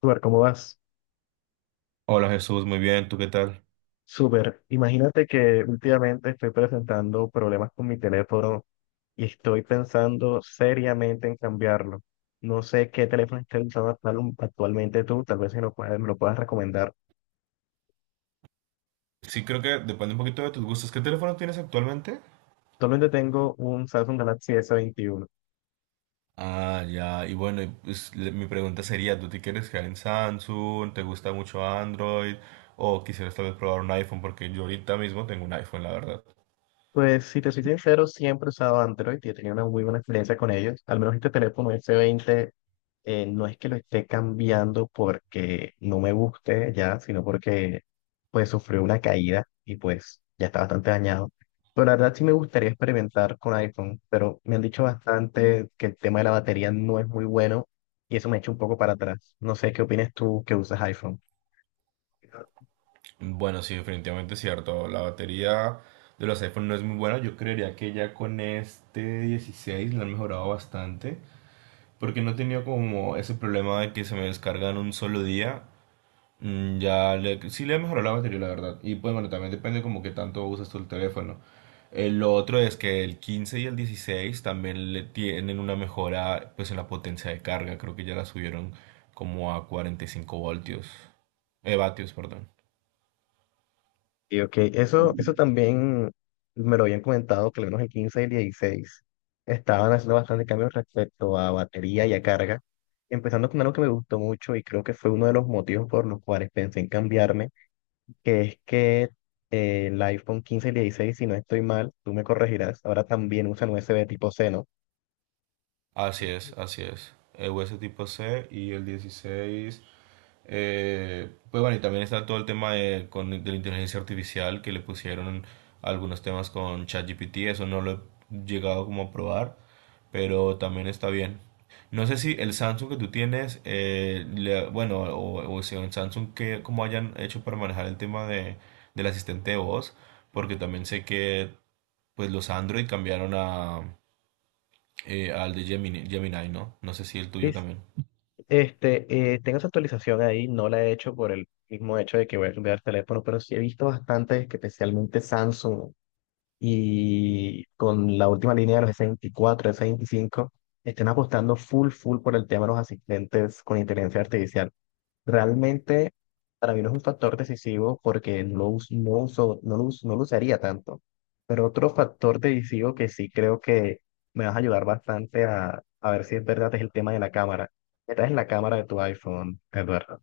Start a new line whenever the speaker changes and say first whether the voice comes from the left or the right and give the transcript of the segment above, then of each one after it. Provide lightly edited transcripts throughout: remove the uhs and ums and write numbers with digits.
left: Súper, ¿cómo vas?
right: Hola Jesús, muy bien, ¿tú qué tal?
left: Súper. Imagínate que últimamente estoy presentando problemas con mi teléfono y estoy pensando seriamente en cambiarlo. No sé qué teléfono estás usando actualmente tú, tal vez si me lo puedas recomendar.
right: Sí, creo que depende un poquito de tus gustos. ¿Qué teléfono tienes actualmente?
left: Actualmente tengo un Samsung Galaxy s veintiuno.
right: Ah, ya, y bueno, y, pues, mi pregunta sería, ¿tú te quieres quedar en Samsung? ¿Te gusta mucho Android? ¿O quisieras tal vez probar un iPhone? Porque yo ahorita mismo tengo un iPhone, la verdad.
left: Pues si te soy sincero, siempre he usado Android y he tenido una muy buena experiencia con ellos. Al menos este teléfono s veinte. No es que lo esté cambiando porque no me guste ya, sino porque pues sufrió una caída y pues ya está bastante dañado. Pero la verdad sí me gustaría experimentar con iPhone, pero me han dicho bastante que el tema de la batería no es muy bueno y eso me echa un poco para atrás. No sé qué opinas tú que usas iPhone.
right: Bueno, sí, definitivamente es cierto. La batería de los iPhone no es muy buena. Yo creería que ya con este 16 la han mejorado bastante. Porque no he tenido como ese problema de que se me descargan un solo día. Mm, ya le, sí le he mejorado la batería, la verdad. Y pues bueno, también depende como que tanto usas tú el teléfono. El otro es que el 15 y el 16 también le tienen una mejora pues en la potencia de carga. Creo que ya la subieron como a 45 voltios. Vatios, perdón.
left: Y ok, eso también me lo habían comentado, que al menos el 15 y el 16 estaban haciendo bastante cambios respecto a batería y a carga, empezando con algo que me gustó mucho y creo que fue uno de los motivos por los cuales pensé en cambiarme, que es que el iPhone 15 y el 16, si no estoy mal, tú me corregirás, ahora también usan USB tipo C, ¿no?
right: Así es, así es. El US tipo C y el 16. Pues bueno, y también está todo el tema de la inteligencia artificial que le pusieron algunos temas con ChatGPT. Eso no lo he llegado como a probar, pero también está bien. No sé si el Samsung que tú tienes, bueno, o si en Samsung que cómo hayan hecho para manejar el tema de, del asistente de voz, porque también sé que pues los Android cambiaron a, al de Gemini, Gemini, ¿no? No sé si el
left: Sí.
right: tuyo también.
left: Tengo esa actualización ahí, no la he hecho por el mismo hecho de que voy a cambiar el teléfono, pero sí he visto bastantes, que especialmente Samsung. Y con la última línea de los S24, S25, estén apostando full, full por el tema de los asistentes con inteligencia artificial. Realmente, para mí no es un factor decisivo porque no, us- no, uso, no, lo us- no lo usaría tanto. Pero otro factor decisivo que sí creo que me vas a ayudar bastante a ver si es verdad es el tema de la cámara. ¿Qué tal es la cámara de tu iPhone, Eduardo?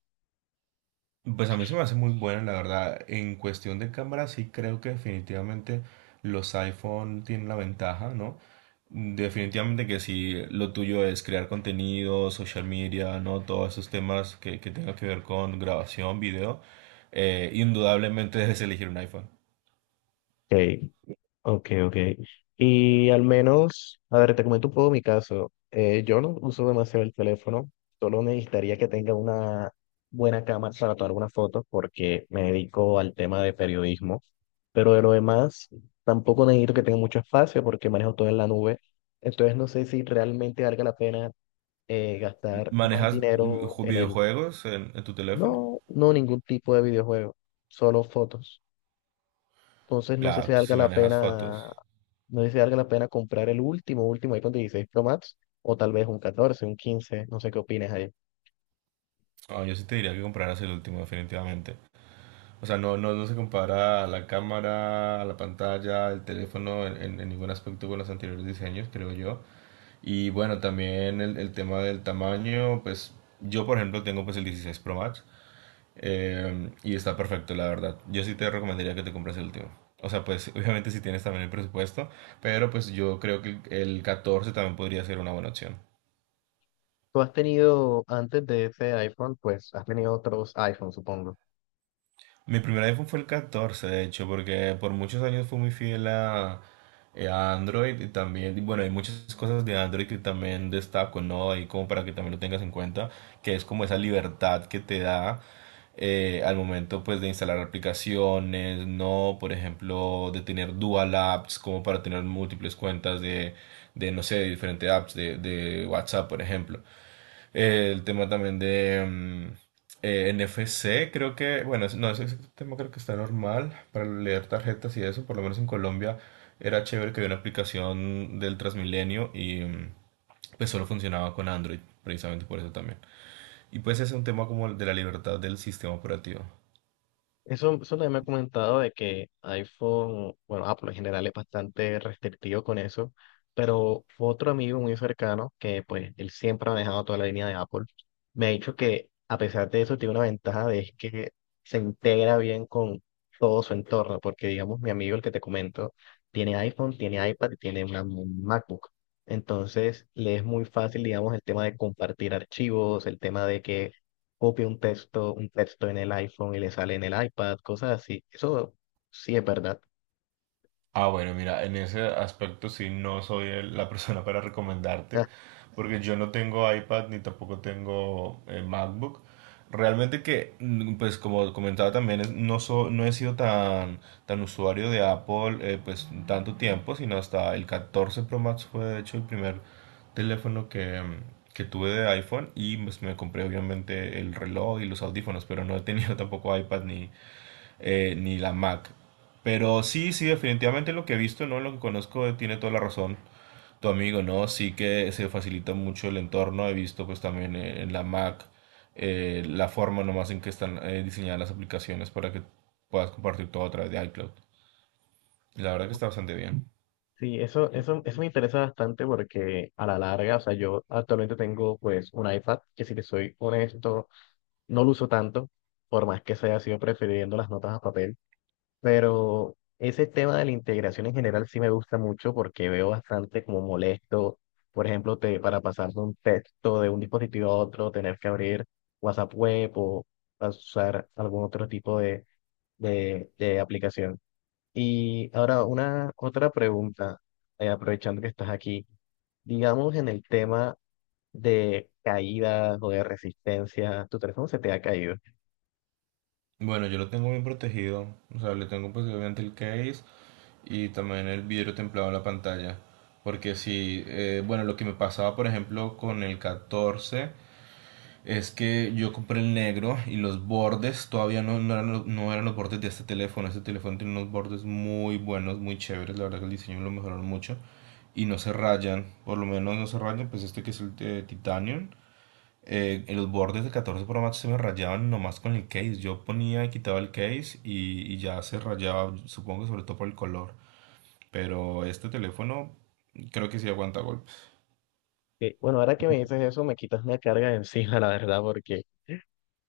right: Pues a mí se me hace muy buena, la verdad. En cuestión de cámara, sí creo que definitivamente los iPhone tienen la ventaja, ¿no? Definitivamente que si lo tuyo es crear contenido, social media, ¿no? Todos esos temas que tengan que ver con grabación, video, indudablemente debes elegir un iPhone.
left: Ok, ok, ok. Y al menos, a ver, te comento un poco mi caso. Yo no uso demasiado el teléfono, solo necesitaría que tenga una buena cámara para tomar unas fotos porque me dedico al tema de periodismo. Pero de lo demás, tampoco necesito que tenga mucho espacio porque manejo todo en la nube. Entonces no sé si realmente valga la pena gastar más
right: ¿Manejas
left: dinero en el...
right: videojuegos en tu teléfono?
left: No, no ningún tipo de videojuego, solo fotos. Entonces no sé si
right: Claro, tú
left: valga
right: sí
left: la
right: manejas fotos.
left: pena, no sé si valga la pena comprar el último, último iPhone 16 Pro Max o tal vez un 14, un 15, no sé qué opinas ahí.
right: No, yo sí te diría que compraras el último, definitivamente. O sea, no se compara a la cámara, a la pantalla, el teléfono en ningún aspecto con los anteriores diseños, creo yo. Y bueno, también el tema del tamaño, pues yo por ejemplo tengo pues el 16 Pro Max, y está perfecto, la verdad. Yo sí te recomendaría que te compres el último. O sea, pues obviamente si tienes también el presupuesto, pero pues yo creo que el 14 también podría ser una buena opción.
left: Tú has tenido antes de ese iPhone, pues has tenido otros iPhones, supongo.
right: Mi primer iPhone fue el 14 de hecho, porque por muchos años fui muy fiel a Android y también, y bueno, hay muchas cosas de Android que también destaco, ¿no? Ahí como para que también lo tengas en cuenta, que es como esa libertad que te da al momento pues de instalar aplicaciones, ¿no? Por ejemplo, de tener dual apps, como para tener múltiples cuentas de no sé, de diferentes apps de WhatsApp, por ejemplo. El tema también de mm, NFC, creo que, bueno, es- no, ese tema creo que está normal para leer tarjetas y eso, por lo menos en Colombia era chévere que había una aplicación del Transmilenio y mm, pues solo funcionaba con Android, precisamente por eso también. Y pues es un tema como el de la libertad del sistema operativo.
left: Eso también me ha comentado de que iPhone, bueno, Apple en general es bastante restrictivo con eso, pero otro amigo muy cercano, que pues él siempre ha manejado toda la línea de Apple, me ha dicho que a pesar de eso tiene una ventaja de es que se integra bien con todo su entorno, porque digamos mi amigo el que te comento tiene iPhone, tiene iPad y tiene una MacBook. Entonces le es muy fácil, digamos, el tema de compartir archivos, el tema de que copia un texto, en el iPhone y le sale en el iPad, cosas así. Eso sí es verdad.
right: Ah, bueno, mira, en ese aspecto sí no soy la persona para recomendarte,
left: Ah,
right: porque yo no tengo iPad ni tampoco tengo MacBook. Realmente que, mm, pues como comentaba también, no he sido tan, tan usuario de Apple, pues tanto tiempo, sino hasta el 14 Pro Max fue de hecho el primer teléfono que, mm, que tuve de iPhone y pues me compré obviamente el reloj y los audífonos, pero no he tenido tampoco iPad ni ni la Mac. Pero sí, sí, definitivamente lo que he visto, ¿no? Lo que conozco tiene toda la razón. Tu amigo, ¿no? Sí que se facilita mucho el entorno. He visto pues también en la Mac, la forma nomás en que están diseñadas las aplicaciones para que puedas compartir todo a través de iCloud. Y la verdad que está bastante bien.
left: sí, eso me interesa bastante porque a la larga, o sea, yo actualmente tengo pues un iPad que si te soy honesto, no lo uso tanto, por más que se haya sido prefiriendo las notas a papel. Pero ese tema de la integración en general sí me gusta mucho porque veo bastante como molesto, por ejemplo, para pasar de un texto de un dispositivo a otro, tener que abrir WhatsApp Web o usar algún otro tipo de aplicación. Y ahora una otra pregunta, aprovechando que estás aquí, digamos en el tema de caídas o de resistencia, tu teléfono se te ha caído.
right: Bueno, yo lo tengo bien protegido. O sea, le tengo pues obviamente el case y también el vidrio templado en la pantalla. Porque si, bueno, lo que me pasaba por ejemplo con el catorce, es que yo compré el negro y los bordes todavía no eran, no eran los bordes de este teléfono. Este teléfono tiene unos bordes muy buenos, muy chéveres. La verdad que el diseño lo mejoraron mucho. Y no se rayan, por lo menos no se rayan. Pues este que es el de Titanium. En los bordes de 14 Pro Max se me rayaban nomás con el case. Yo ponía y quitaba el case y ya se rayaba, supongo que sobre todo por el color. Pero este teléfono creo que sí aguanta golpes.
left: Bueno, ahora que me dices eso, me quitas una carga de encima, la verdad, porque...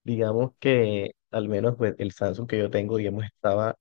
left: Digamos que al menos pues, el Samsung que yo tengo, digamos, estaba,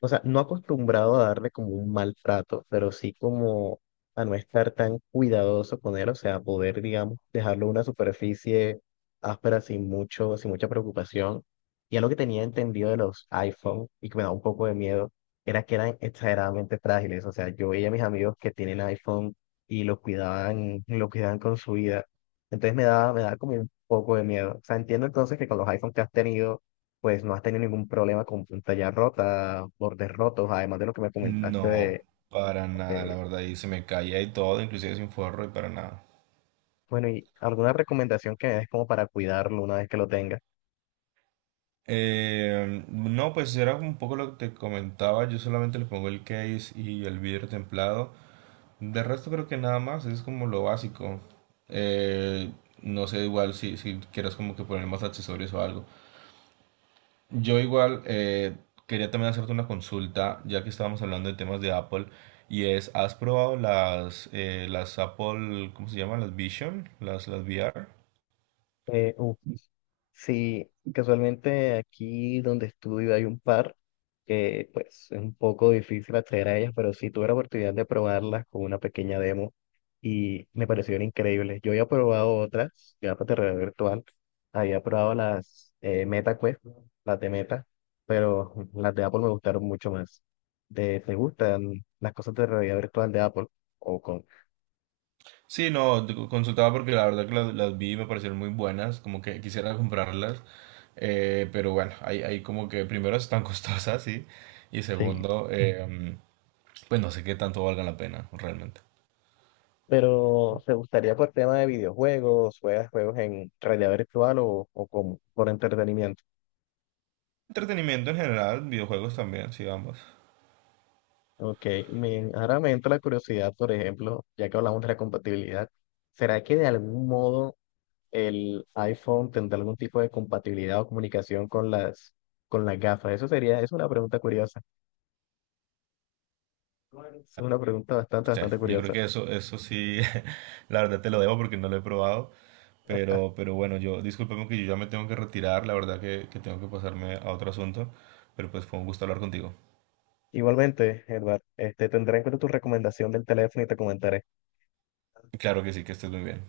left: o sea, no acostumbrado a darle como un maltrato, pero sí como a no estar tan cuidadoso con él, o sea, poder, digamos, dejarlo en una superficie áspera sin mucho, sin mucha preocupación. Y algo que tenía entendido de los iPhone y que me da un poco de miedo era que eran exageradamente frágiles, o sea, yo veía a mis amigos que tienen iPhone y lo cuidaban con su vida. Entonces me daba como poco de miedo. O sea, entiendo entonces que con los iPhones que has tenido, pues no has tenido ningún problema con pantalla rota, bordes rotos, además de lo que me comentaste
right: No,
left: de...
right: para
left: Ok.
right: nada, la verdad, y se me caía y todo, inclusive sin forro y para nada.
left: Bueno, ¿y alguna recomendación que me des como para cuidarlo una vez que lo tengas?
right: No, pues era un poco lo que te comentaba, yo solamente le pongo el case y el vidrio templado. De resto creo que nada más, es como lo básico. Eh, no sé igual si quieras como que poner más accesorios o algo. Yo igual quería también hacerte una consulta, ya que estábamos hablando de temas de Apple, y es, ¿has probado las Apple, ¿cómo se llaman? Las Vision, las VR.
left: Eh, uf, Sí, casualmente aquí donde estudio hay un par que pues es un poco difícil acceder a ellas, pero sí tuve la oportunidad de probarlas con una pequeña demo y me parecieron increíbles. Yo había probado otras, ya para realidad virtual, había probado las MetaQuest, las de Meta, pero las de Apple me gustaron mucho más. Te gustan las cosas de realidad virtual de Apple? O con...
right: Sí, no, te consultaba porque la verdad que las vi y me parecieron muy buenas, como que quisiera comprarlas, pero bueno, hay como que primero están costosas, sí, y
left: Sí.
right: segundo, pues no sé qué tanto valga la pena realmente.
left: Pero, ¿te gustaría por tema de videojuegos? ¿Juegas juegos en realidad virtual o como, por entretenimiento?
right: Entretenimiento en general, videojuegos también, sí, ambos.
left: Ok, me, ahora me entra la curiosidad, por ejemplo, ya que hablamos de la compatibilidad, ¿será que de algún modo el iPhone tendrá algún tipo de compatibilidad o comunicación con las gafas? Eso sería, es una pregunta curiosa. Es una pregunta bastante,
right: Sí,
left: bastante
right: yo creo
left: curiosa.
right: que eso sí, la verdad te lo debo porque no lo he probado, pero bueno, yo, discúlpame que yo ya me tengo que retirar, la verdad que tengo que pasarme a otro asunto, pero pues fue un gusto hablar contigo.
left: Igualmente, Edward, este, tendré en cuenta tu recomendación del teléfono y te comentaré.
right: Claro que sí, que estés muy bien.